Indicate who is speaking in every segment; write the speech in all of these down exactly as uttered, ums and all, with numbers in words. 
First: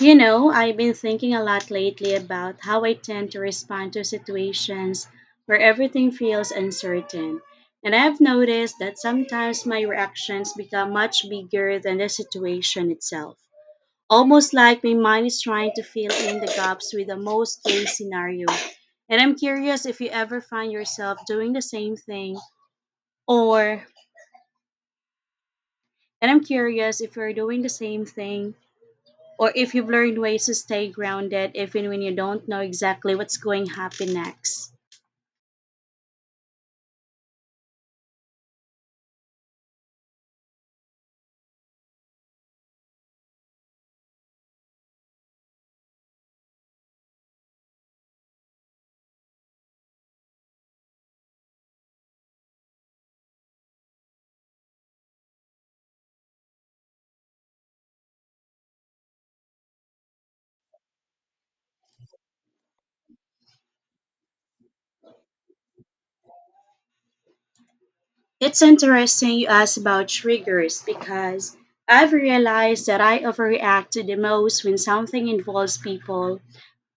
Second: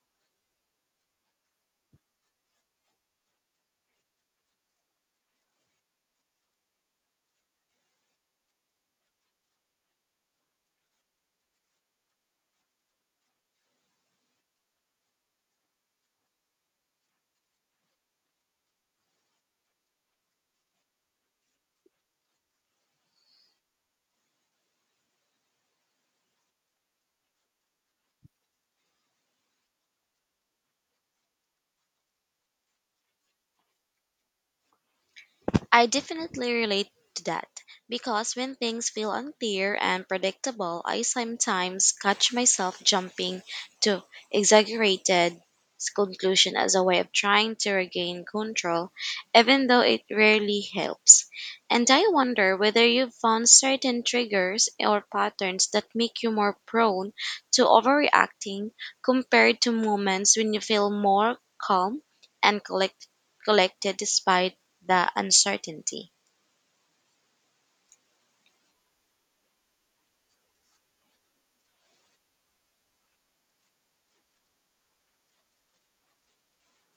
Speaker 1: You know, I've been thinking a lot lately about how I tend to respond to situations where everything feels uncertain. And I've noticed that sometimes my reactions become much bigger than the situation itself. Almost like my mind is trying to fill in the gaps with the most case scenario. And I'm curious if you ever find yourself doing the same thing, or— and I'm curious if you're doing the same thing, or if you've learned ways to stay grounded even when you don't know exactly what's going to happen next.
Speaker 2: I definitely relate to that because when things feel unclear and predictable, I sometimes catch myself jumping to exaggerated conclusion as a way of trying to regain control, even though it rarely helps. And I wonder whether you've found certain triggers or patterns that make you more prone to overreacting compared to moments when you feel more calm and collect- collected despite the uncertainty.
Speaker 1: It's interesting you ask about triggers, because I've realized that I overreact to the most when something involves people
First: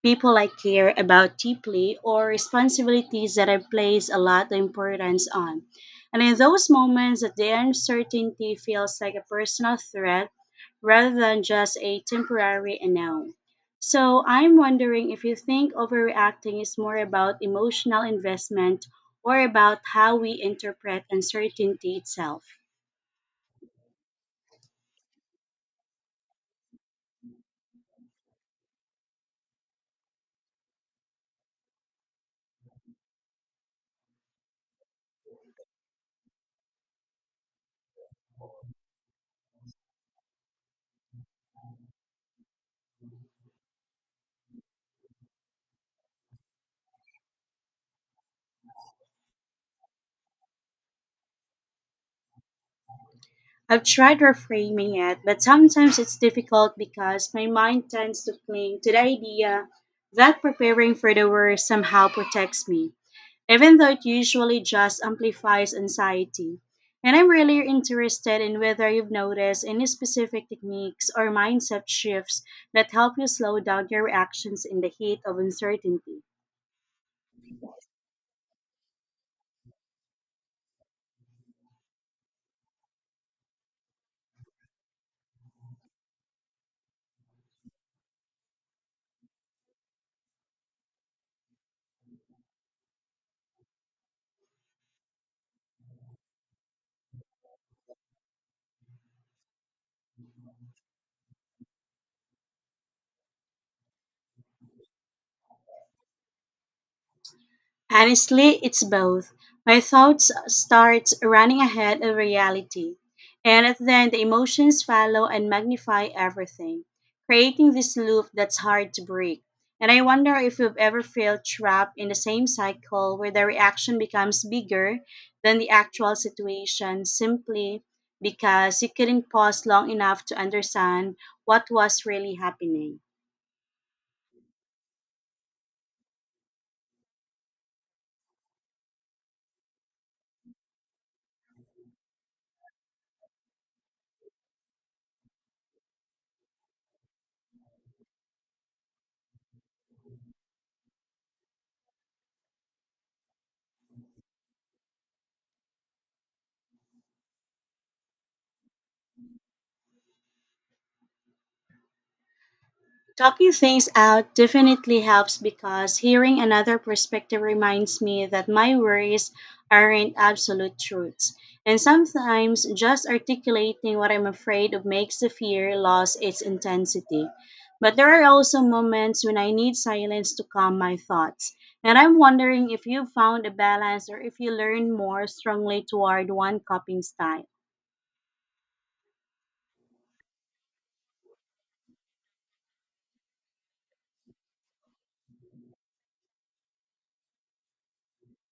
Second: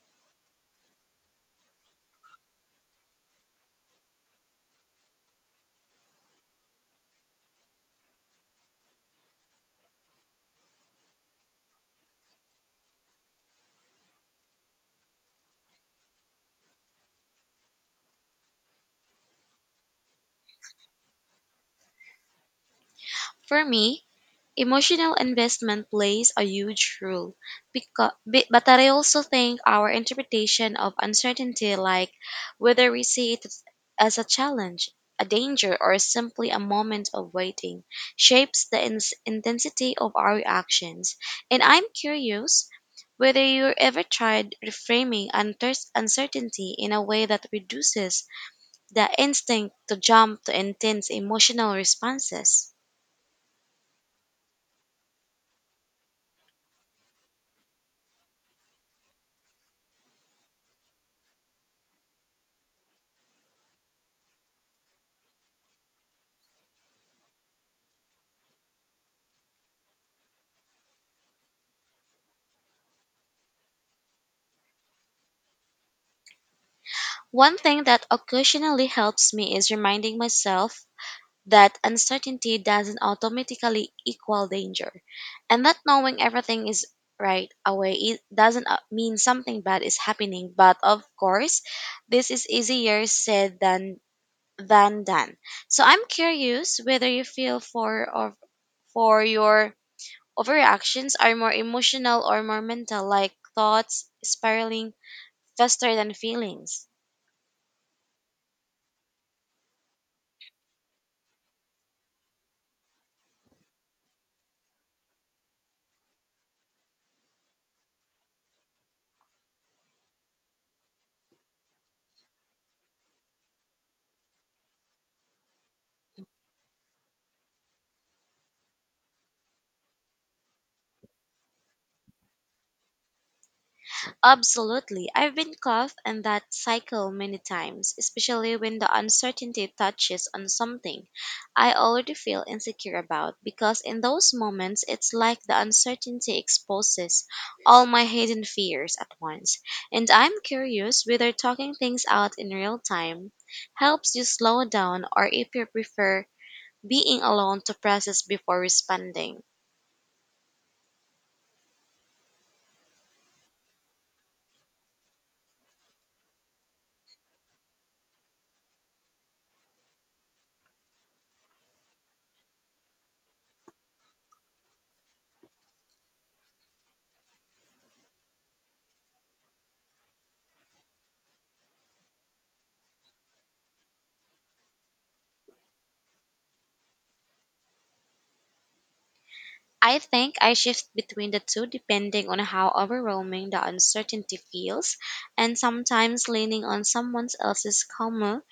Speaker 1: people I care about deeply, or responsibilities that I place a lot of importance on. And in those moments, the uncertainty feels like a personal threat rather than just a temporary unknown. So I'm wondering if you think overreacting is more about emotional investment or about how we interpret uncertainty itself.
Speaker 2: For me, emotional investment plays a huge role, because, but I also think our interpretation of uncertainty, like whether we see it as a challenge, a danger, or simply a moment of waiting, shapes the ins- intensity of our reactions. And I'm curious whether you ever tried reframing unter- uncertainty in a way that reduces the instinct to jump to intense emotional responses.
Speaker 1: I've tried reframing it, but sometimes it's difficult because my mind tends to cling to the idea that preparing for the worst somehow protects me, even though it usually just amplifies anxiety. And I'm really interested in whether you've noticed any specific techniques or mindset shifts that help you slow down your reactions in the heat of uncertainty.
Speaker 2: One thing that occasionally helps me is reminding myself that uncertainty doesn't automatically equal danger, and that knowing everything is right away it doesn't uh, mean something bad is happening. But of course, this is easier said than than done. So I'm curious whether you feel for or for your overreactions are more emotional or more mental, like thoughts spiraling faster than feelings.
Speaker 1: Honestly, it's both. My thoughts start running ahead of reality, and then the emotions follow and magnify everything, creating this loop that's hard to break. And I wonder if you've ever felt trapped in the same cycle where the reaction becomes bigger than the actual situation simply because you couldn't pause long enough to understand what was really happening.
Speaker 2: Absolutely. I've been caught in that cycle many times, especially when the uncertainty touches on something I already feel insecure about, because in those moments, it's like the uncertainty exposes all my hidden fears at once. And I'm curious whether talking things out in real time helps you slow down or if you prefer being alone to process before responding.
Speaker 1: Talking things out definitely helps, because hearing another perspective reminds me that my worries aren't absolute truths. And sometimes just articulating what I'm afraid of makes the fear lose its intensity. But there are also moments when I need silence to calm my thoughts. And I'm wondering if you found a balance or if you lean more strongly toward one coping style.
Speaker 2: I think I shift between the two depending on how overwhelming the uncertainty feels, and sometimes leaning on someone else's calmer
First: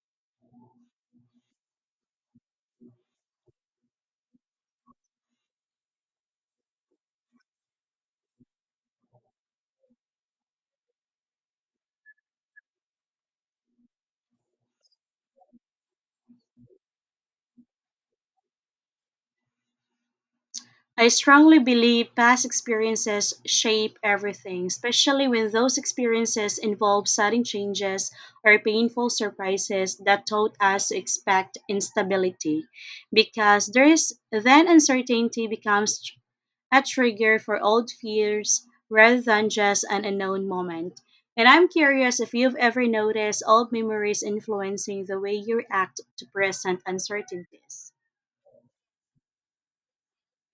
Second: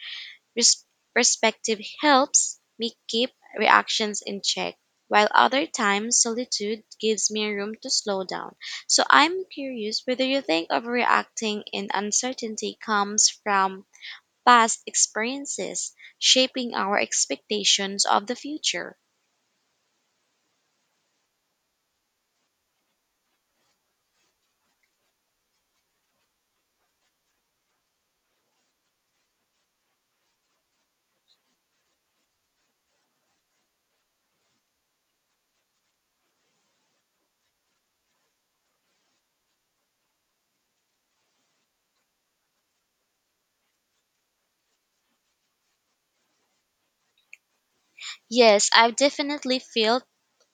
Speaker 2: res- perspective helps me keep reactions in check, while other times solitude gives me room to slow down. So I'm curious whether you think overreacting in uncertainty comes from past experiences shaping our expectations of the future.
Speaker 1: I strongly believe past experiences shape everything, especially when those experiences involve sudden changes or painful surprises that taught us to expect instability. Because there is then uncertainty becomes tr- a trigger for old fears rather than just an unknown moment. And I'm curious if you've ever noticed old memories influencing the way you react to present uncertainties.
Speaker 2: Yes, I've definitely felt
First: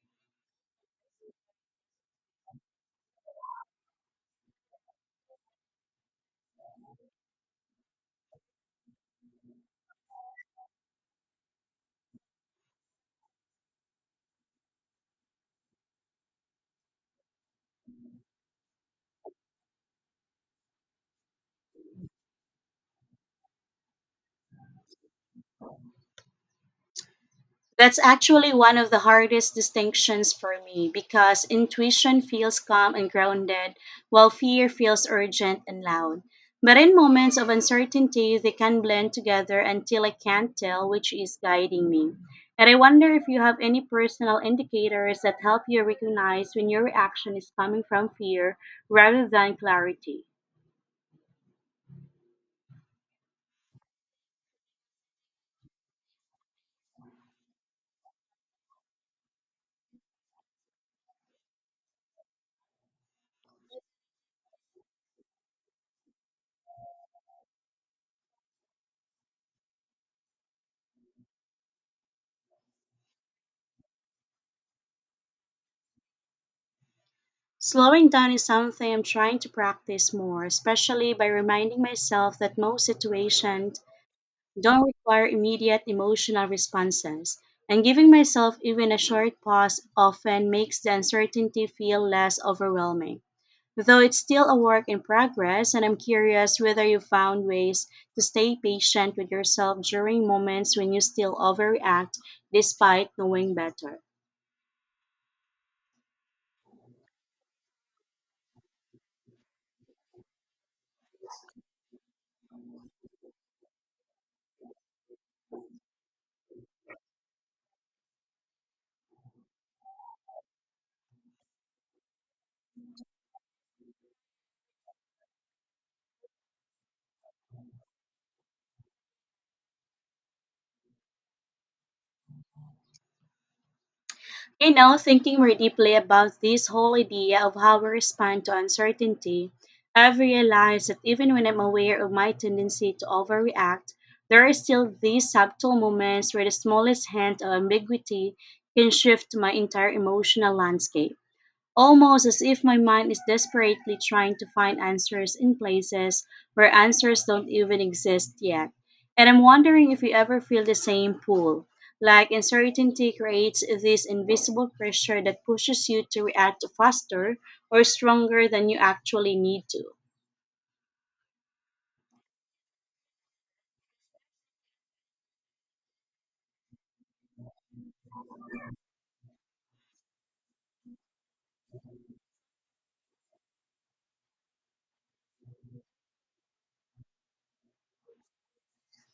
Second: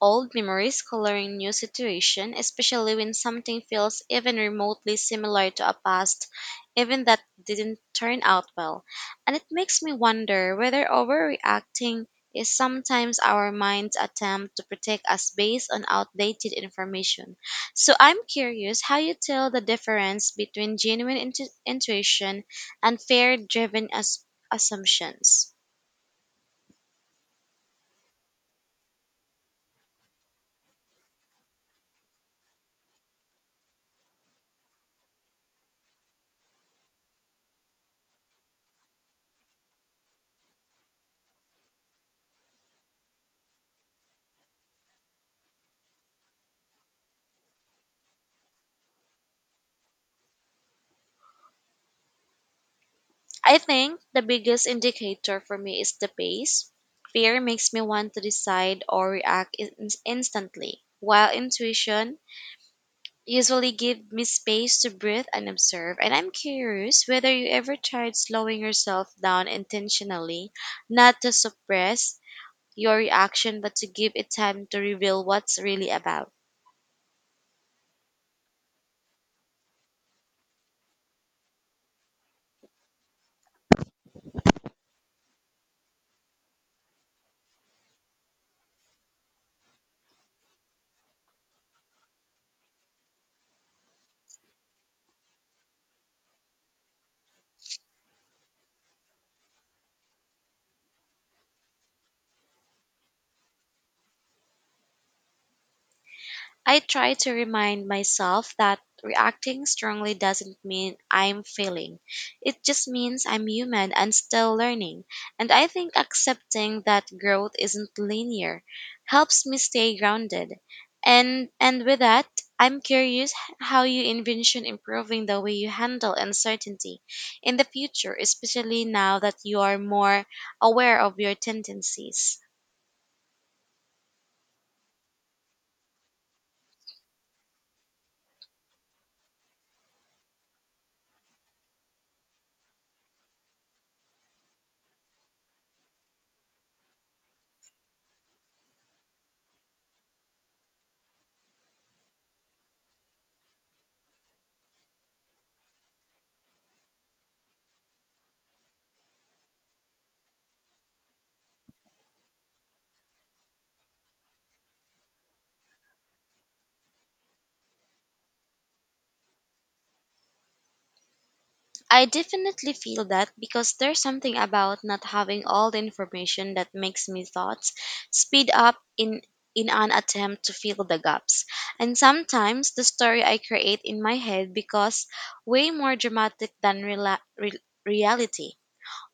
Speaker 2: old memories coloring new situation, especially when something feels even remotely similar to a past even that didn't turn out well. And it makes me wonder whether overreacting is sometimes our mind's attempt to protect us based on outdated information. So I'm curious how you tell the difference between genuine intu- intuition and fear-driven as- assumptions.
Speaker 1: That's actually one of the hardest distinctions for me, because intuition feels calm and grounded, while fear feels urgent and loud. But in moments of uncertainty, they can blend together until I can't tell which is guiding me. And I wonder if you have any personal indicators that help you recognize when your reaction is coming from fear rather than clarity.
Speaker 2: I think the biggest indicator for me is the pace. Fear makes me want to decide or react in- instantly, while intuition usually gives me space to breathe and observe. And I'm curious whether you ever tried slowing yourself down intentionally, not to suppress your reaction, but to give it time to reveal what's really about.
Speaker 1: Slowing down is something I'm trying to practice more, especially by reminding myself that most situations don't require immediate emotional responses, and giving myself even a short pause often makes the uncertainty feel less overwhelming. Though it's still a work in progress, and I'm curious whether you found ways to stay patient with yourself during moments when you still overreact despite knowing better.
Speaker 2: I try to remind myself that reacting strongly doesn't mean I'm failing. It just means I'm human and still learning. And I think accepting that growth isn't linear helps me stay grounded. And and with that, I'm curious h- how you envision improving the way you handle uncertainty in the future, especially now that you are more aware of your tendencies.
Speaker 1: You know, thinking more deeply about this whole idea of how we respond to uncertainty, I've realized that even when I'm aware of my tendency to overreact, there are still these subtle moments where the smallest hint of ambiguity can shift my entire emotional landscape, almost as if my mind is desperately trying to find answers in places where answers don't even exist yet. And I'm wondering if you ever feel the same pull. Like uncertainty creates this invisible pressure that pushes you to react faster or stronger than you actually need to.
Speaker 2: I definitely feel that because there's something about not having all the information that makes me thoughts speed up in in an attempt to fill the gaps. And sometimes the story I create in my head becomes way more dramatic than rela- re- reality,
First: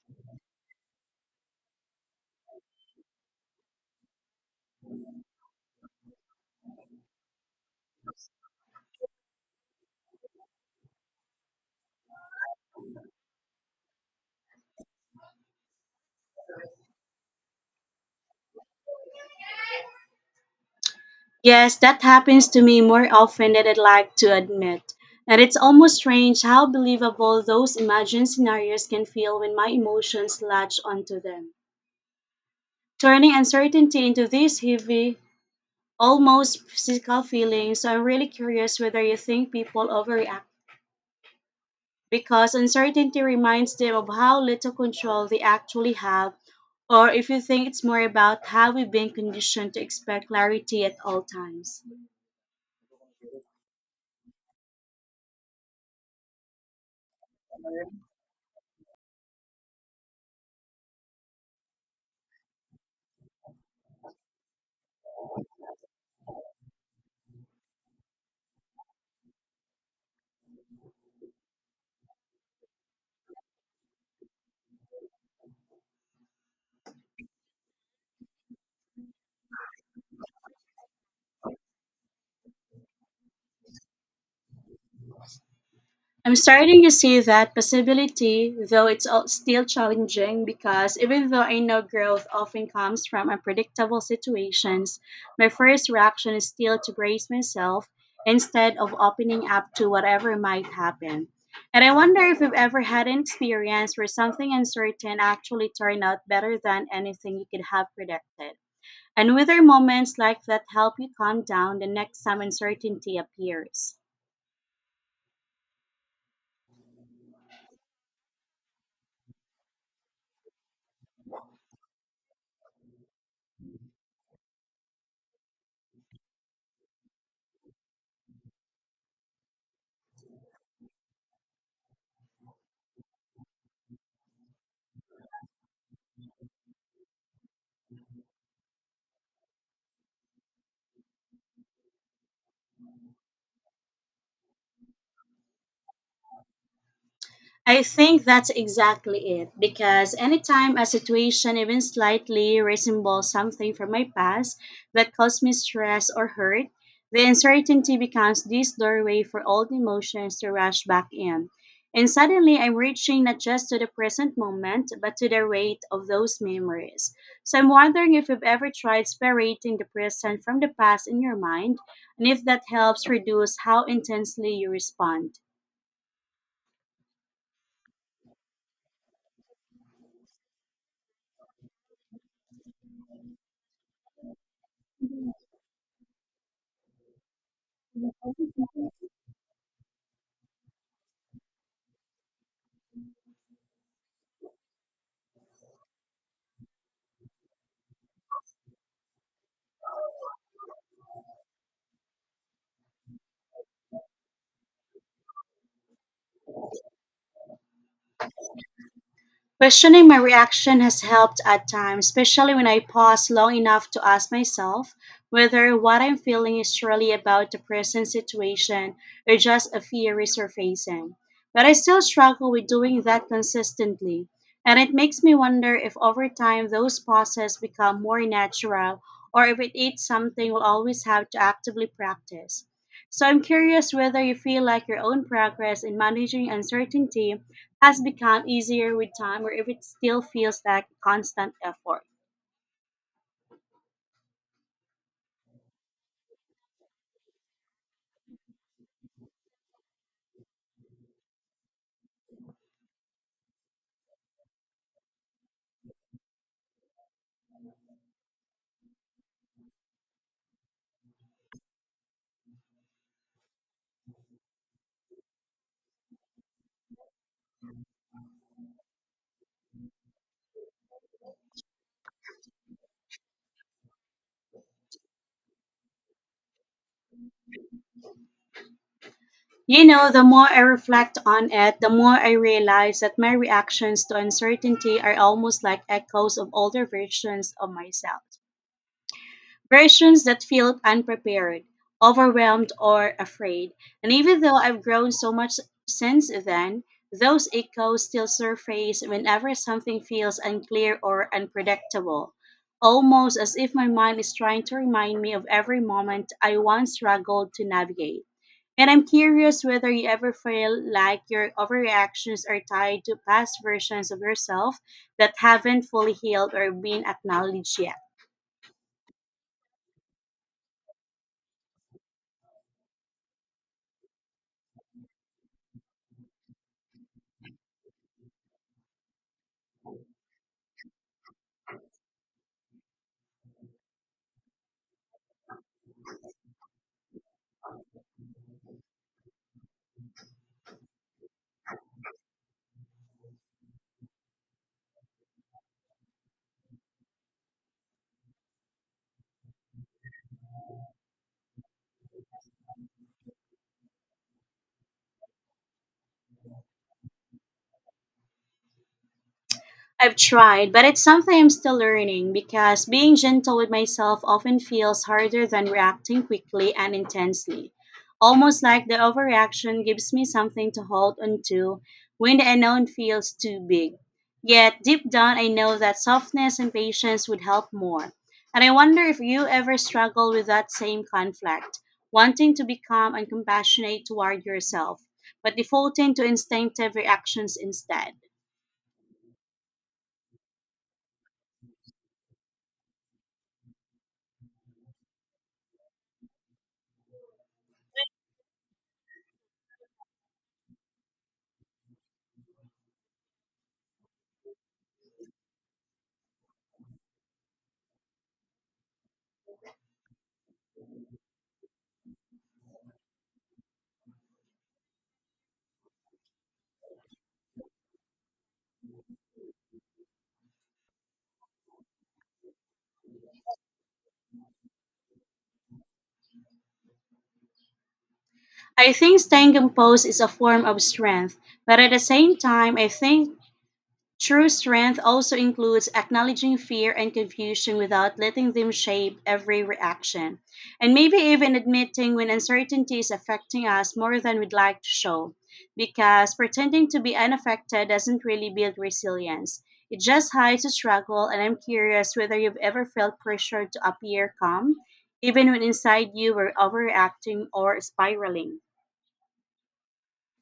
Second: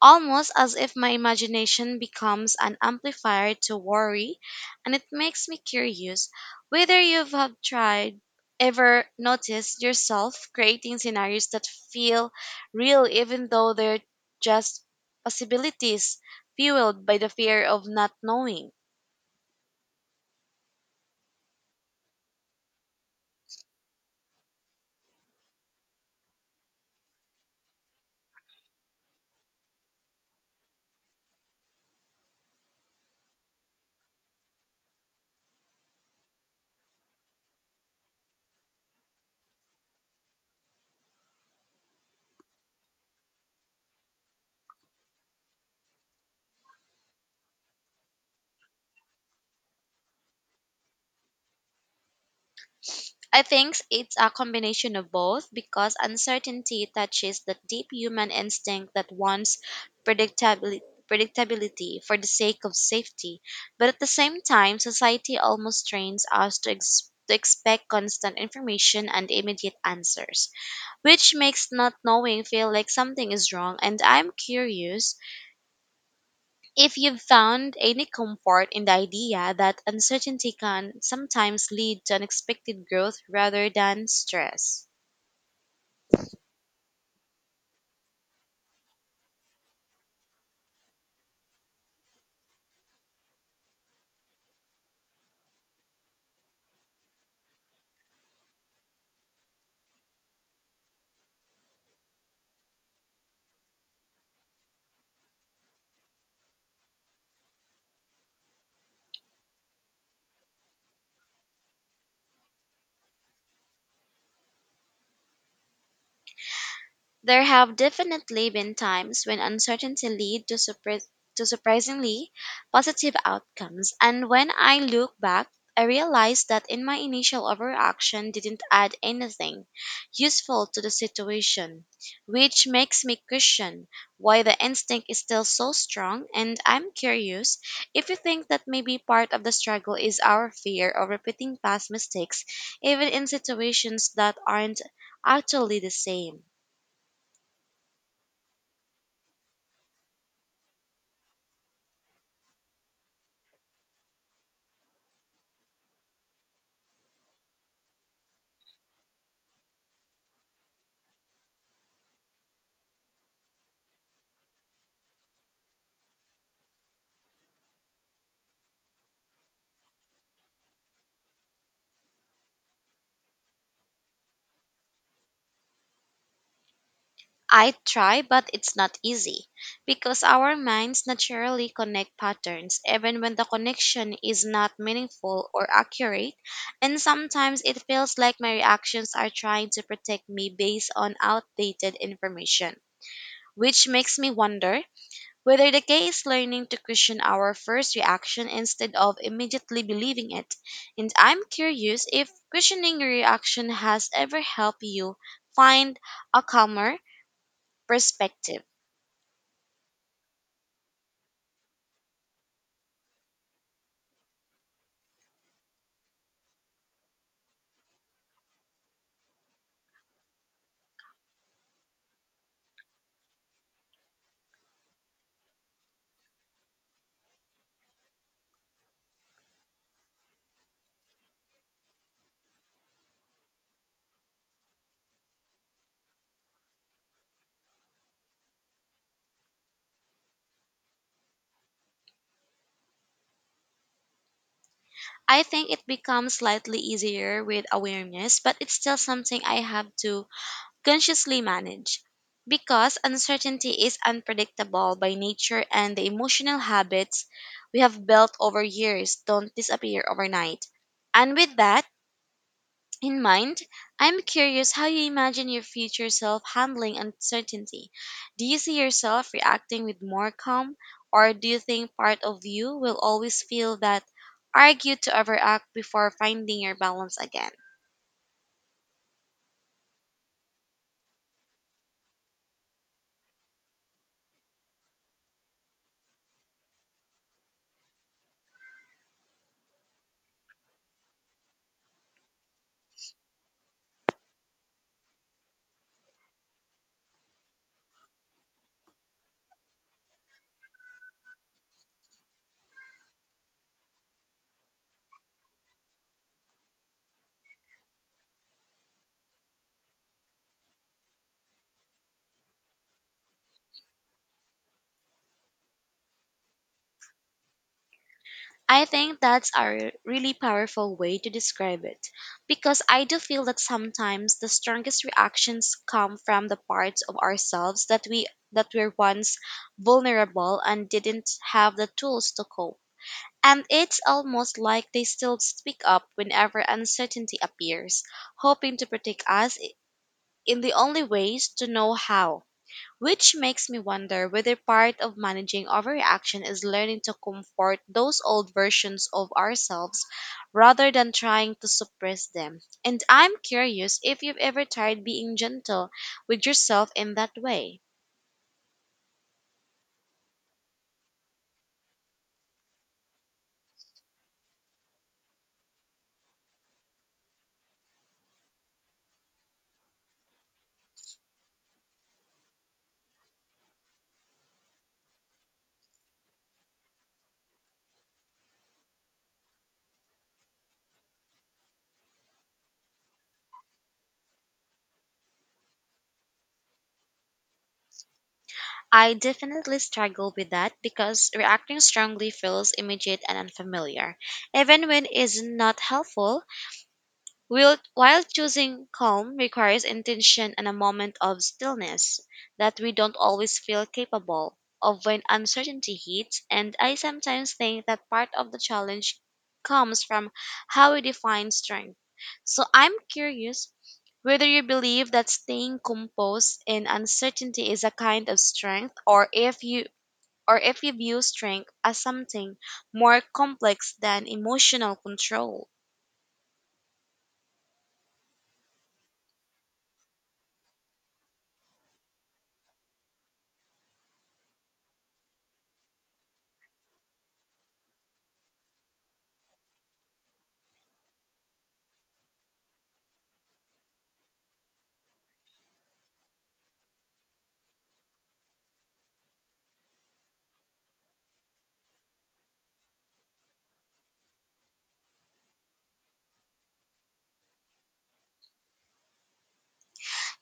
Speaker 2: almost as if my imagination becomes an amplifier to worry, and it makes me curious whether you have tried ever noticed yourself creating scenarios that feel real even though they're just possibilities fueled by the fear of not knowing.
Speaker 1: Yes, that happens to me more often than I'd like to admit. And it's almost strange how believable those imagined scenarios can feel when my emotions latch onto them, turning uncertainty into these heavy, almost physical feelings. So I'm really curious whether you think people overreact because uncertainty reminds them of how little control they actually have, or if you think it's more about how we've been conditioned to expect clarity at all times.
Speaker 2: I think it's a combination of both because uncertainty touches that deep human instinct that wants predictabili- predictability for the sake of safety. But at the same time, society almost trains us to, ex- to expect constant information and immediate answers, which makes not knowing feel like something is wrong. And I'm curious if you've found any comfort in the idea that uncertainty can sometimes lead to unexpected growth rather than stress.
Speaker 1: I'm starting to see that possibility, though it's all still challenging, because even though I know growth often comes from unpredictable situations, my first reaction is still to brace myself instead of opening up to whatever might happen. And I wonder if you've ever had an experience where something uncertain actually turned out better than anything you could have predicted, and whether moments like that help you calm down the next time uncertainty appears.
Speaker 2: There have definitely been times when uncertainty led to, surpri- to surprisingly positive outcomes, and when I look back, I realize that in my initial overreaction didn't add anything useful to the situation, which makes me question why the instinct is still so strong. And I'm curious if you think that maybe part of the struggle is our fear of repeating past mistakes, even in situations that aren't actually the same.
Speaker 1: I think that's exactly it, because anytime a situation, even slightly, resembles something from my past that caused me stress or hurt, the uncertainty becomes this doorway for old emotions to rush back in. And suddenly I'm reaching not just to the present moment, but to the weight of those memories. So I'm wondering if you've ever tried separating the present from the past in your mind, and if that helps reduce how intensely you respond.
Speaker 2: I try, but it's not easy because our minds naturally connect patterns even when the connection is not meaningful or accurate. And sometimes it feels like my reactions are trying to protect me based on outdated information, which makes me wonder whether the key is learning to question our first reaction instead of immediately believing it. And I'm curious if questioning your reaction has ever helped you find a calmer perspective.
Speaker 1: Questioning my reaction has helped at times, especially when I pause long enough to ask myself whether what I'm feeling is truly about the present situation or just a fear resurfacing. But I still struggle with doing that consistently, and it makes me wonder if over time those pauses become more natural or if it is something we'll always have to actively practice. So I'm curious whether you feel like your own progress in managing uncertainty has become easier with time or if it still feels like constant effort.
Speaker 2: I think it becomes slightly easier with awareness, but it's still something I have to consciously manage because uncertainty is unpredictable by nature and the emotional habits we have built over years don't disappear overnight. And with that in mind, I'm curious how you imagine your future self handling uncertainty. Do you see yourself reacting with more calm, or do you think part of you will always feel that argue to overact before finding your balance again?
Speaker 1: You know, the more I reflect on it, the more I realize that my reactions to uncertainty are almost like echoes of older versions of myself. Versions that feel unprepared, overwhelmed, or afraid. And even though I've grown so much since then, those echoes still surface whenever something feels unclear or unpredictable, almost as if my mind is trying to remind me of every moment I once struggled to navigate. And I'm curious whether you ever feel like your overreactions are tied to past versions of yourself that haven't fully healed or been acknowledged yet.
Speaker 2: I think that's a really powerful way to describe it because I do feel that sometimes the strongest reactions come from the parts of ourselves that we that were once vulnerable and didn't have the tools to cope. And it's almost like they still speak up whenever uncertainty appears, hoping to protect us i- in the only ways to know how. Which makes me wonder whether part of managing overreaction is learning to comfort those old versions of ourselves rather than trying to suppress them. And I'm curious if you've ever tried being gentle with yourself in that way.
Speaker 1: I've tried, but it's something I'm still learning, because being gentle with myself often feels harder than reacting quickly and intensely. Almost like the overreaction gives me something to hold onto when the unknown feels too big. Yet deep down, I know that softness and patience would help more. And I wonder if you ever struggle with that same conflict, wanting to be calm and compassionate toward yourself, but defaulting to instinctive reactions instead.
Speaker 2: I definitely struggle with that because reacting strongly feels immediate and unfamiliar, even when it's not helpful. While, while choosing calm requires intention and a moment of stillness that we don't always feel capable of when uncertainty hits, and I sometimes think that part of the challenge comes from how we define strength. So I'm curious whether you believe that staying composed in uncertainty is a kind of strength or if you or if you view strength as something more complex than emotional control.
Speaker 1: I think staying composed is a form of strength, but at the same time, I think true strength also includes acknowledging fear and confusion without letting them shape every reaction, and maybe even admitting when uncertainty is affecting us more than we'd like to show, because pretending to be unaffected doesn't really build resilience. It just hides the struggle, and I'm curious whether you've ever felt pressured to appear calm, even when inside you were overreacting or spiraling.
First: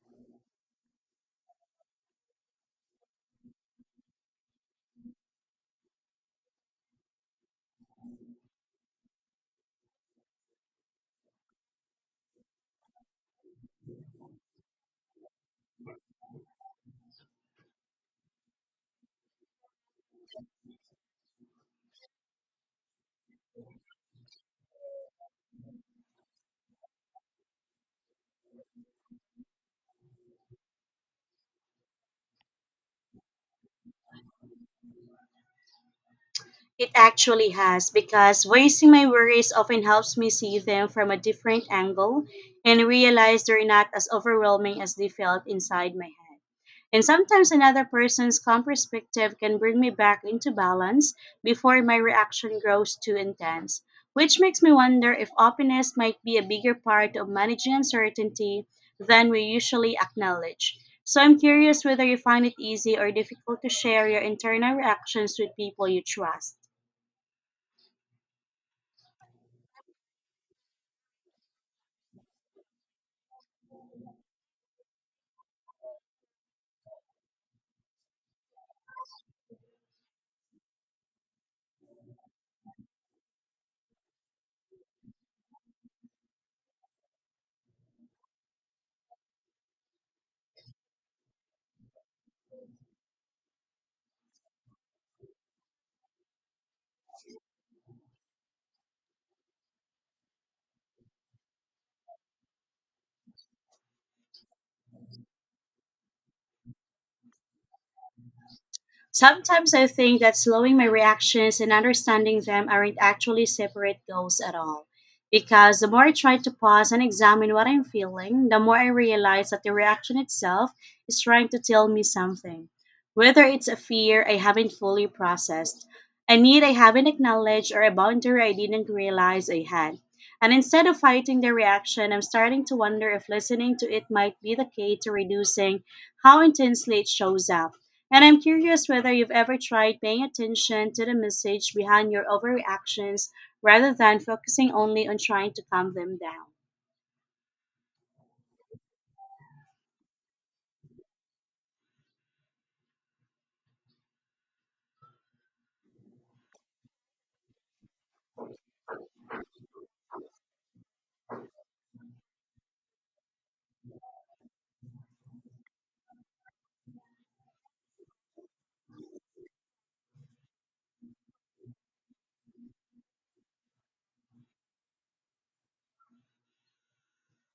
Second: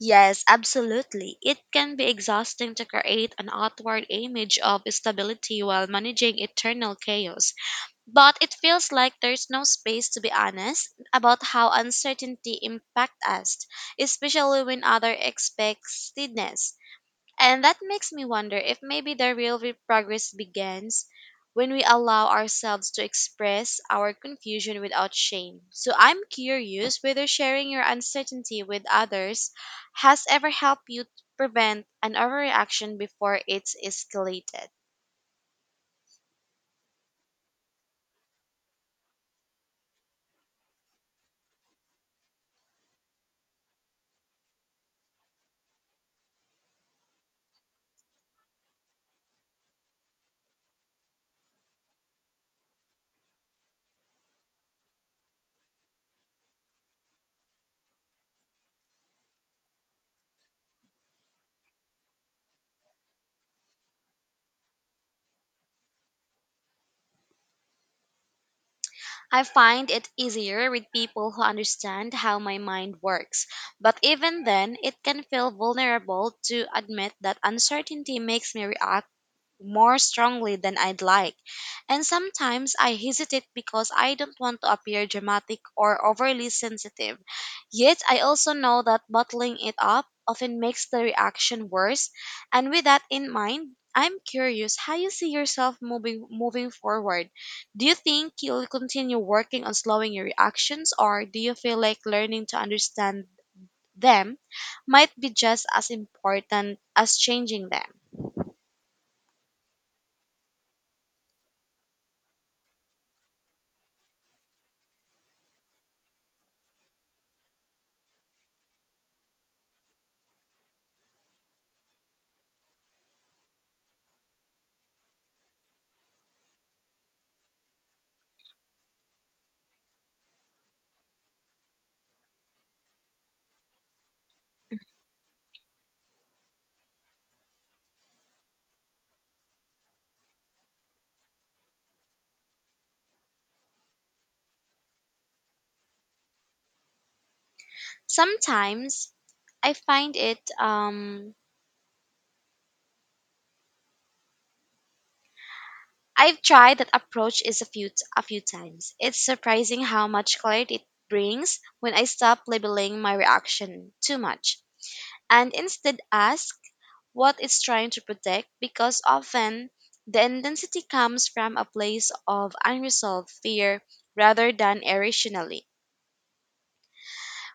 Speaker 2: Yes, absolutely. It can be exhausting to create an outward image of stability while managing eternal chaos. But it feels like there's no space to be honest about how uncertainty impacts us, especially when others expect steadiness. And that makes me wonder if maybe the real re- progress begins when we allow ourselves to express our confusion without shame. So I'm curious whether sharing your uncertainty with others has ever helped you prevent an overreaction before it's escalated.
Speaker 1: It actually has, because voicing my worries often helps me see them from a different angle and realize they're not as overwhelming as they felt inside my head. And sometimes another person's calm perspective can bring me back into balance before my reaction grows too intense, which makes me wonder if openness might be a bigger part of managing uncertainty than we usually acknowledge. So I'm curious whether you find it easy or difficult to share your internal reactions with people you trust.
Speaker 2: I find it easier with people who understand how my mind works, but even then, it can feel vulnerable to admit that uncertainty makes me react more strongly than I'd like. And sometimes I hesitate because I don't want to appear dramatic or overly sensitive. Yet I also know that bottling it up often makes the reaction worse. And with that in mind, I'm curious how you see yourself moving moving forward. Do you think you'll continue working on slowing your reactions, or do you feel like learning to understand them might be just as important as changing them?
Speaker 1: Sometimes I think that slowing my reactions and understanding them aren't actually separate goals at all. Because the more I try to pause and examine what I'm feeling, the more I realize that the reaction itself is trying to tell me something. Whether it's a fear I haven't fully processed, a need I haven't acknowledged, or a boundary I didn't realize I had. And instead of fighting the reaction, I'm starting to wonder if listening to it might be the key to reducing how intensely it shows up. And I'm curious whether you've ever tried paying attention to the message behind your overreactions rather than focusing only on trying to calm them down.
Speaker 2: Sometimes I find it um I've tried that approach is a few a few times. It's surprising how much clarity it brings when I stop labeling my reaction too much and instead ask what it's trying to protect, because often the intensity comes from a place of unresolved fear rather than irrationally.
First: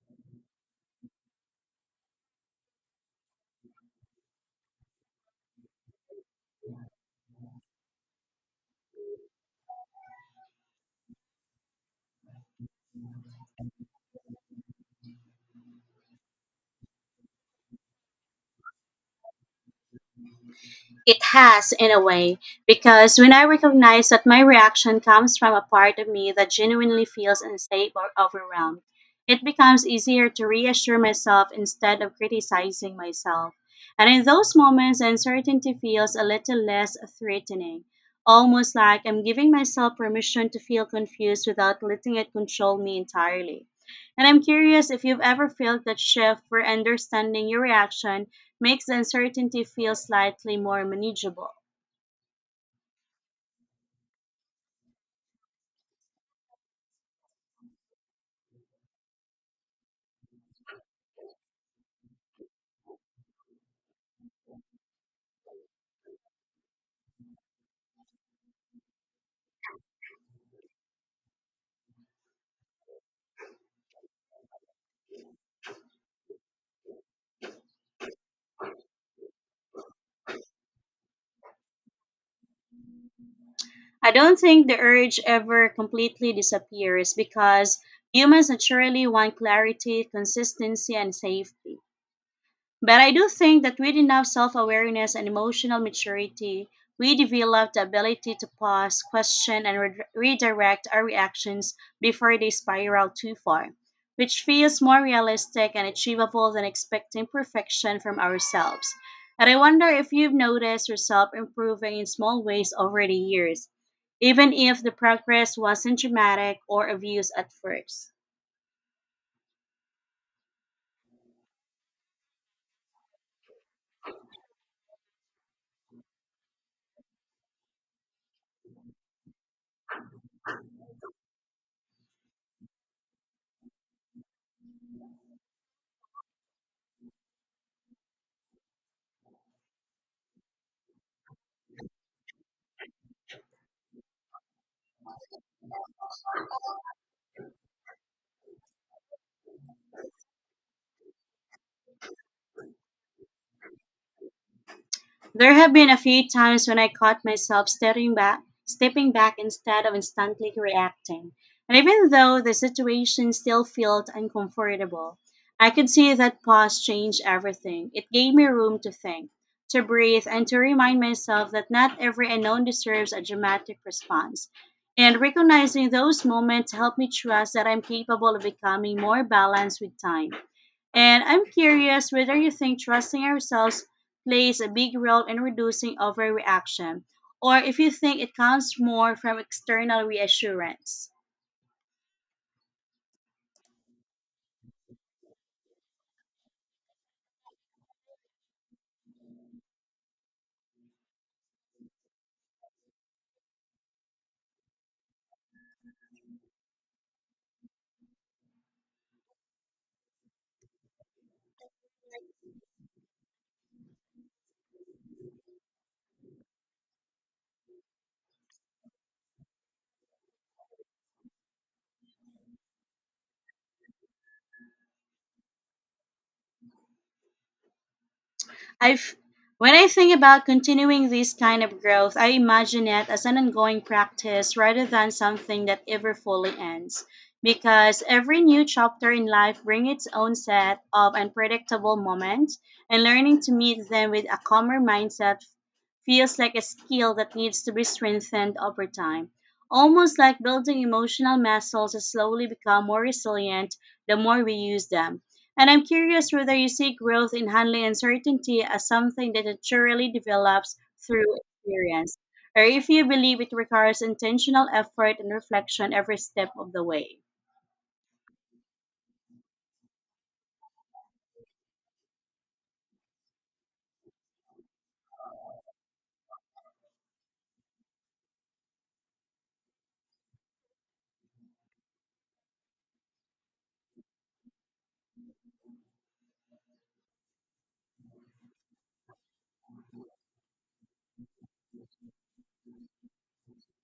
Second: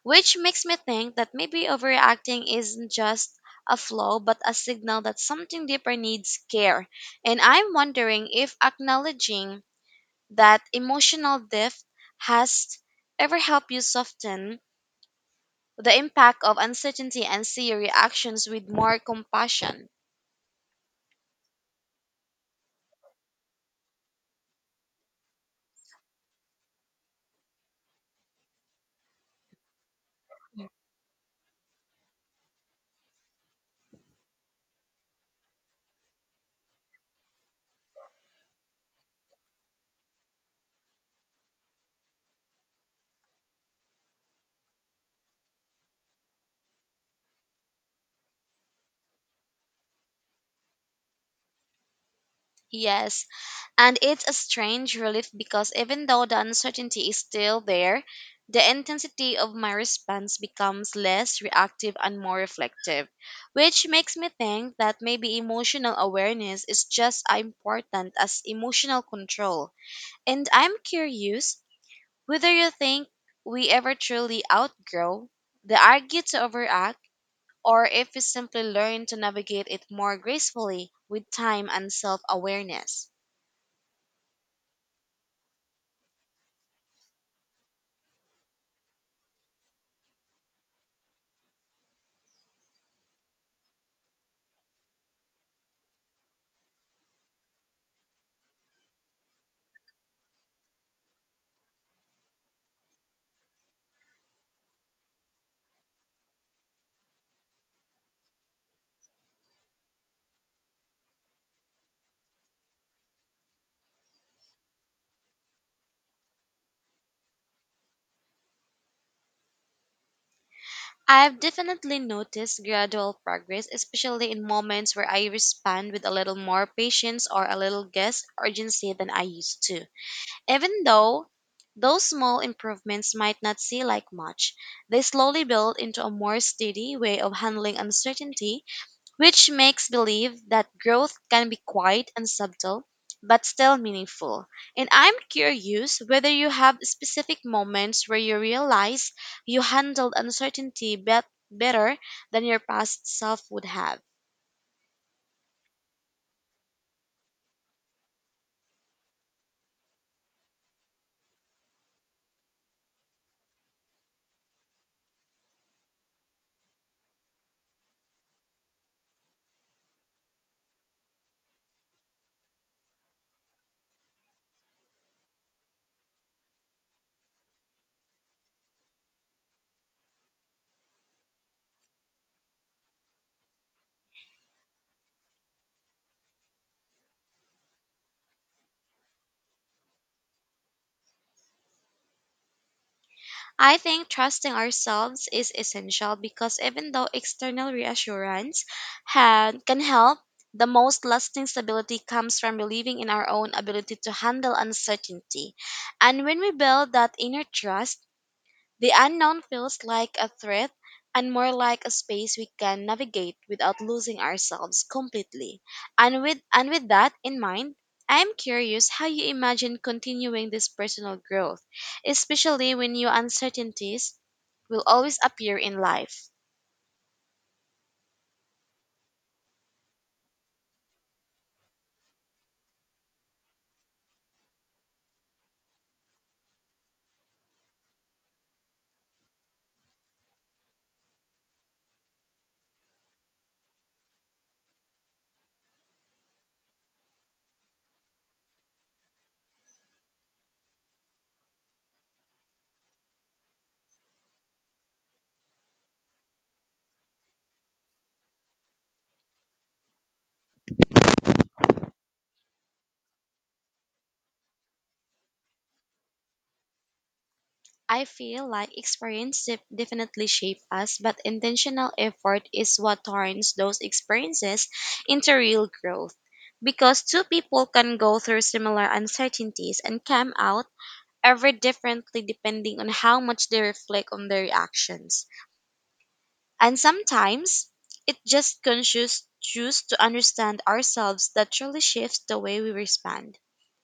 Speaker 2: Which makes me think that maybe overreacting isn't just a flaw, but a signal that something deeper needs care. And I'm wondering if acknowledging that emotional depth has ever helped you soften the impact of uncertainty and see your reactions with more compassion.
Speaker 1: It has, in a way, because when I recognize that my reaction comes from a part of me that genuinely feels unsafe or overwhelmed, it becomes easier to reassure myself instead of criticizing myself. And in those moments, uncertainty feels a little less threatening, almost like I'm giving myself permission to feel confused without letting it control me entirely. And I'm curious if you've ever felt that shift where understanding your reaction makes the uncertainty feel slightly more manageable.
Speaker 2: Yes, And it's a strange relief because even though the uncertainty is still there, the intensity of my response becomes less reactive and more reflective, which makes me think that maybe emotional awareness is just as important as emotional control. And I'm curious whether you think we ever truly outgrow the urge to overact, or if we simply learn to navigate it more gracefully with time and self awareness.
Speaker 1: I don't think the urge ever completely disappears, because humans naturally want clarity, consistency, and safety. But I do think that with enough self awareness and emotional maturity, we develop the ability to pause, question, and re- redirect our reactions before they spiral too far, which feels more realistic and achievable than expecting perfection from ourselves. And I wonder if you've noticed yourself improving in small ways over the years, even if the progress wasn't dramatic or obvious at first.
Speaker 2: I've definitely noticed gradual progress, especially in moments where I respond with a little more patience or a little less urgency than I used to. Even though those small improvements might not seem like much, they slowly build into a more steady way of handling uncertainty, which makes believe that growth can be quiet and subtle, but still meaningful. And I'm curious whether you have specific moments where you realize you handled uncertainty bet- better than your past self would have.
Speaker 1: There have been a few times when I caught myself stepping back, stepping back instead of instantly reacting. And even though the situation still felt uncomfortable, I could see that pause changed everything. It gave me room to think, to breathe, and to remind myself that not every unknown deserves a dramatic response. And recognizing those moments helped me trust that I'm capable of becoming more balanced with time. And I'm curious whether you think trusting ourselves plays a big role in reducing overreaction, or if you think it comes more from external reassurance.
Speaker 2: I think trusting ourselves is essential because even though external reassurance ha- can help, the most lasting stability comes from believing in our own ability to handle uncertainty. And when we build that inner trust, the unknown feels like a threat and more like a space we can navigate without losing ourselves completely. And with and with that in mind, I am curious how you imagine continuing this personal growth, especially when new uncertainties will always appear in life.
Speaker 1: I've When I think about continuing this kind of growth, I imagine it as an ongoing practice rather than something that ever fully ends. Because every new chapter in life brings its own set of unpredictable moments, and learning to meet them with a calmer mindset feels like a skill that needs to be strengthened over time. Almost like building emotional muscles that slowly become more resilient the more we use them. And I'm curious whether you see growth in handling uncertainty as something that naturally develops through experience, or if you believe it requires intentional effort and reflection every step of the way.
Speaker 2: I feel like experience def- definitely shape us, but intentional effort is what turns those experiences into real growth. Because two people can go through similar uncertainties and come out ever differently depending on how much they reflect on their actions. And sometimes it just conscious choose to understand ourselves that truly shifts the way we respond.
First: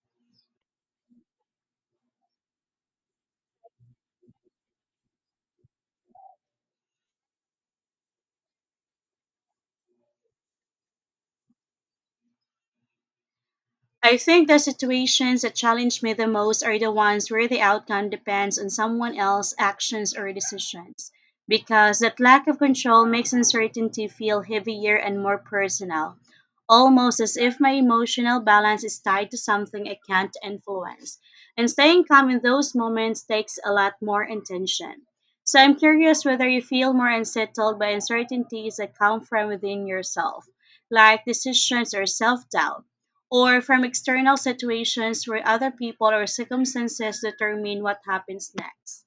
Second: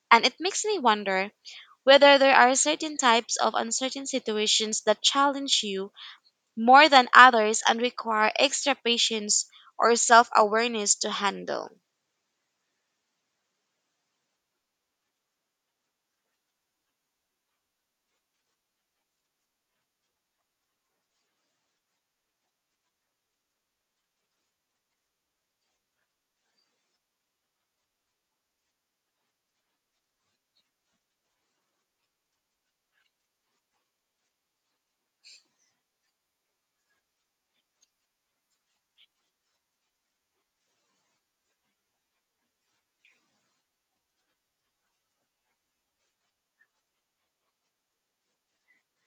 Speaker 2: And it makes me wonder whether there are certain types of uncertain situations that challenge you more than others and require extra patience or self awareness to handle.
Speaker 1: I think the situations that challenge me the most are the ones where the outcome depends on someone else's actions or decisions, because that lack of control makes uncertainty feel heavier and more personal, almost as if my emotional balance is tied to something I can't influence. And staying calm in those moments takes a lot more intention. So I'm curious whether you feel more unsettled by uncertainties that come from within yourself, like decisions or self doubt, or from external situations where other people or circumstances determine what happens next.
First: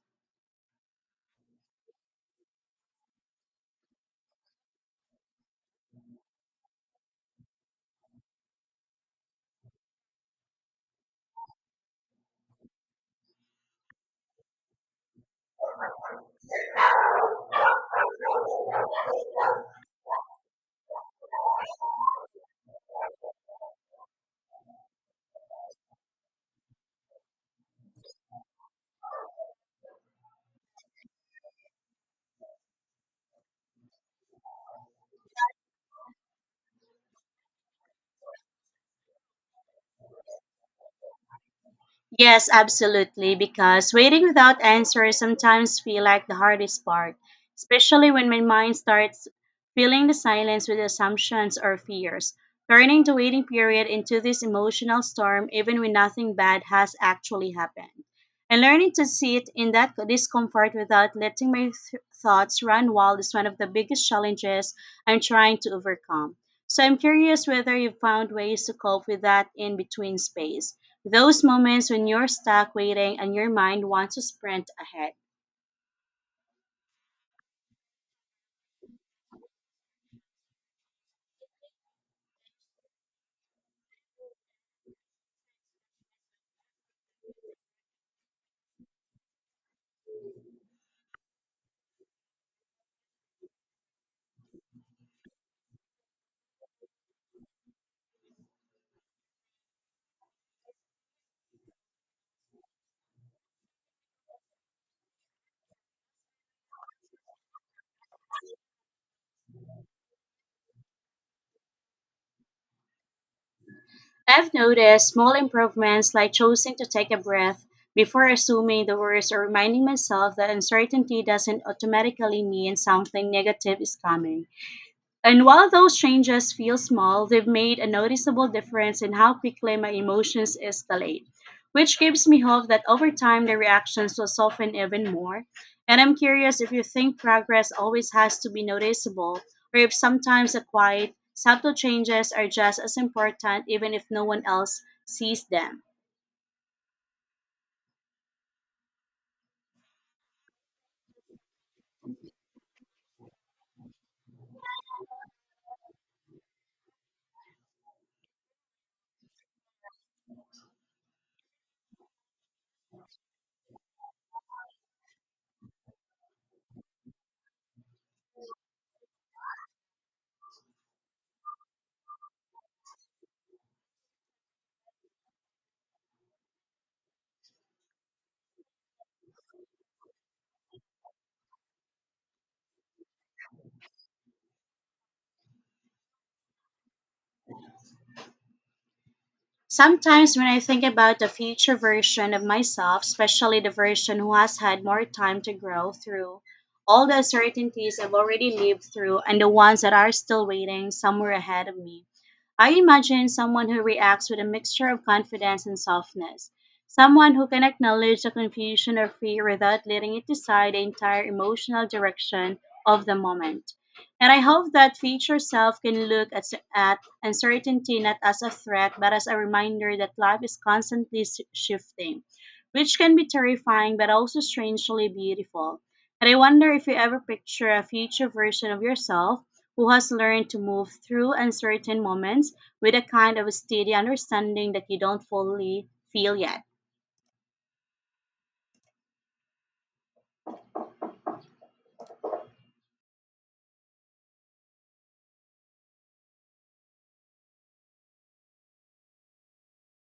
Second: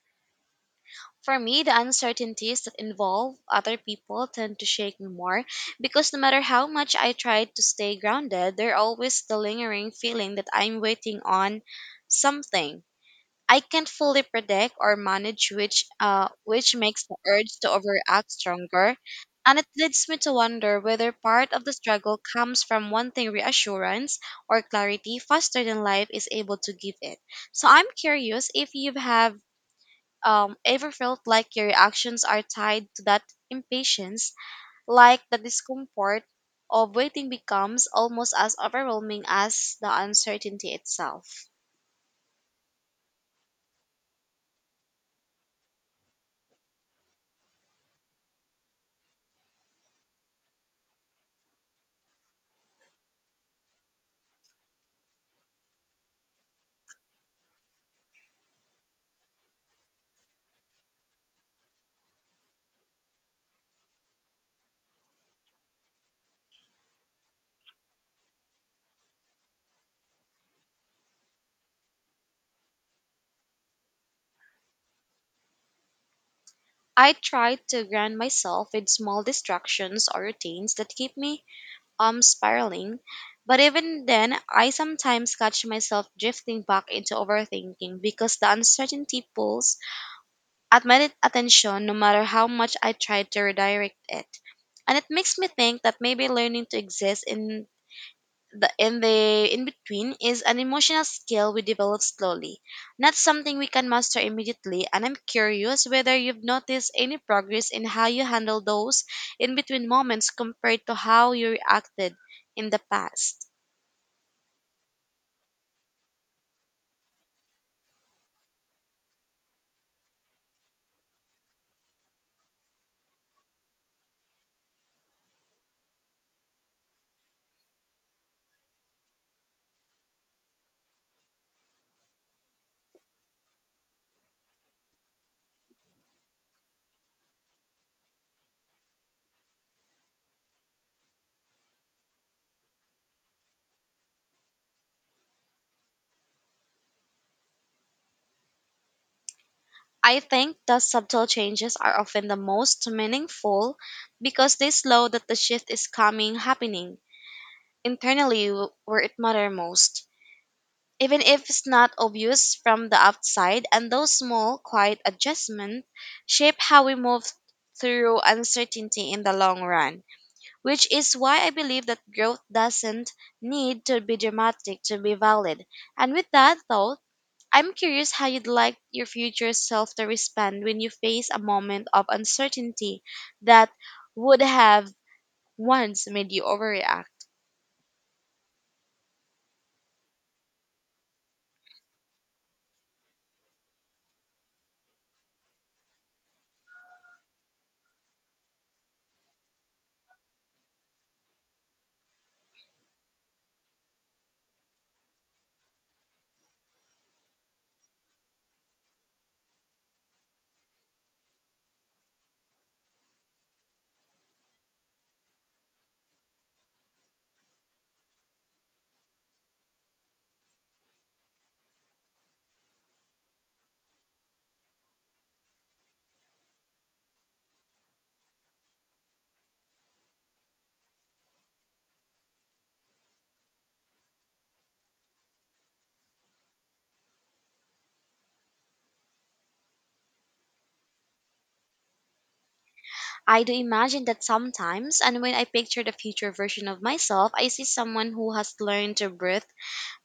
Speaker 2: For me, the uncertainties that involve other people tend to shake me more because no matter how much I try to stay grounded, there's always the lingering feeling that I'm waiting on something I can't fully predict or manage, which uh which makes the urge to overact stronger. And it leads me to wonder whether part of the struggle comes from wanting reassurance or clarity faster than life is able to give it. So I'm curious if you have um, ever felt like your reactions are tied to that impatience, like the discomfort of waiting becomes almost as overwhelming as the uncertainty itself.
Speaker 1: Yes, absolutely, because waiting without answers sometimes feel like the hardest part, especially when my mind starts filling the silence with assumptions or fears, turning the waiting period into this emotional storm even when nothing bad has actually happened. And learning to sit in that discomfort without letting my th- thoughts run wild is one of the biggest challenges I'm trying to overcome. So I'm curious whether you've found ways to cope with that in between space, those moments when you're stuck waiting and your mind wants to sprint ahead.
Speaker 2: I try to ground myself with small distractions or routines that keep me um spiraling, but even then I sometimes catch myself drifting back into overthinking because the uncertainty pulls at my attention no matter how much I try to redirect it. And it makes me think that maybe learning to exist in the in the in between is an emotional skill we develop slowly, not something we can master immediately. And I'm curious whether you've noticed any progress in how you handle those in between moments compared to how you reacted in the past.
Speaker 1: I've noticed small improvements like choosing to take a breath before assuming the worst, or reminding myself that uncertainty doesn't automatically mean something negative is coming. And while those changes feel small, they've made a noticeable difference in how quickly my emotions escalate, which gives me hope that over time the reactions will soften even more. And I'm curious if you think progress always has to be noticeable, or if sometimes the quiet, subtle changes are just as important even if no one else sees them.
Speaker 2: I think the subtle changes are often the most meaningful because they slow that the shift is coming happening internally, w- where it matters most, even if it's not obvious from the outside, and those small, quiet adjustments shape how we move through uncertainty in the long run, which is why I believe that growth doesn't need to be dramatic to be valid. And with that thought, I'm curious how you'd like your future self to respond when you face a moment of uncertainty that would have once made you overreact.
Speaker 1: Sometimes when I think about the future version of myself, especially the version who has had more time to grow through all the uncertainties I've already lived through and the ones that are still waiting somewhere ahead of me, I imagine someone who reacts with a mixture of confidence and softness, someone who can acknowledge the confusion or fear without letting it decide the entire emotional direction of the moment. And I hope that future self can look at, at uncertainty not as a threat, but as a reminder that life is constantly s- shifting, which can be terrifying but also strangely beautiful. And I wonder if you ever picture a future version of yourself who has learned to move through uncertain moments with a kind of steady understanding that you don't fully feel yet.
Speaker 2: I do imagine that sometimes, and when I picture the future version of myself, I see someone who has learned to breathe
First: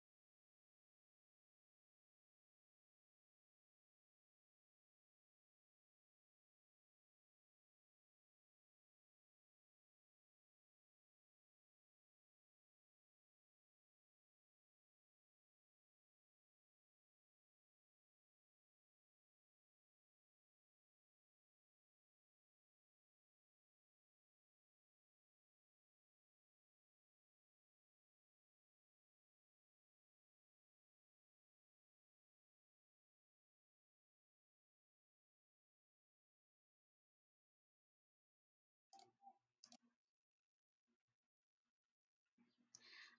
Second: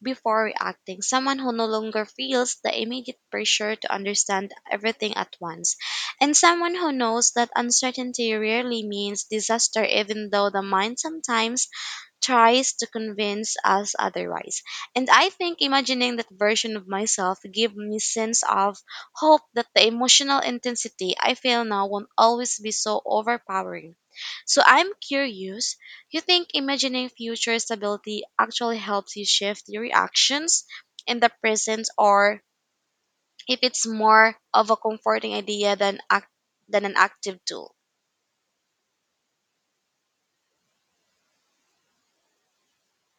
Speaker 2: before reacting, someone who no longer feels the immediate pressure to understand everything at once, and someone who knows that uncertainty rarely means disaster, even though the mind sometimes tries to convince us otherwise. And I think imagining that version of myself gave me sense of hope that the emotional intensity I feel now won't always be so overpowering. So I'm curious, you think imagining future stability actually helps you shift your reactions in the present, or if it's more of a comforting idea than act- than an active tool?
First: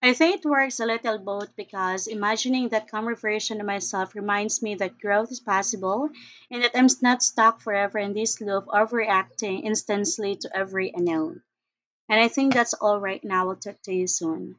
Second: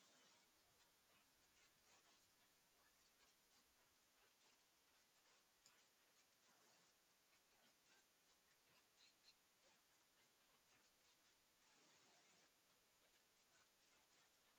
Speaker 1: I say it works a little both because imagining that calmer version of myself reminds me that growth is possible and that I'm not stuck forever in this loop of reacting instantly to every unknown. And I think that's all right now. I'll talk to you soon.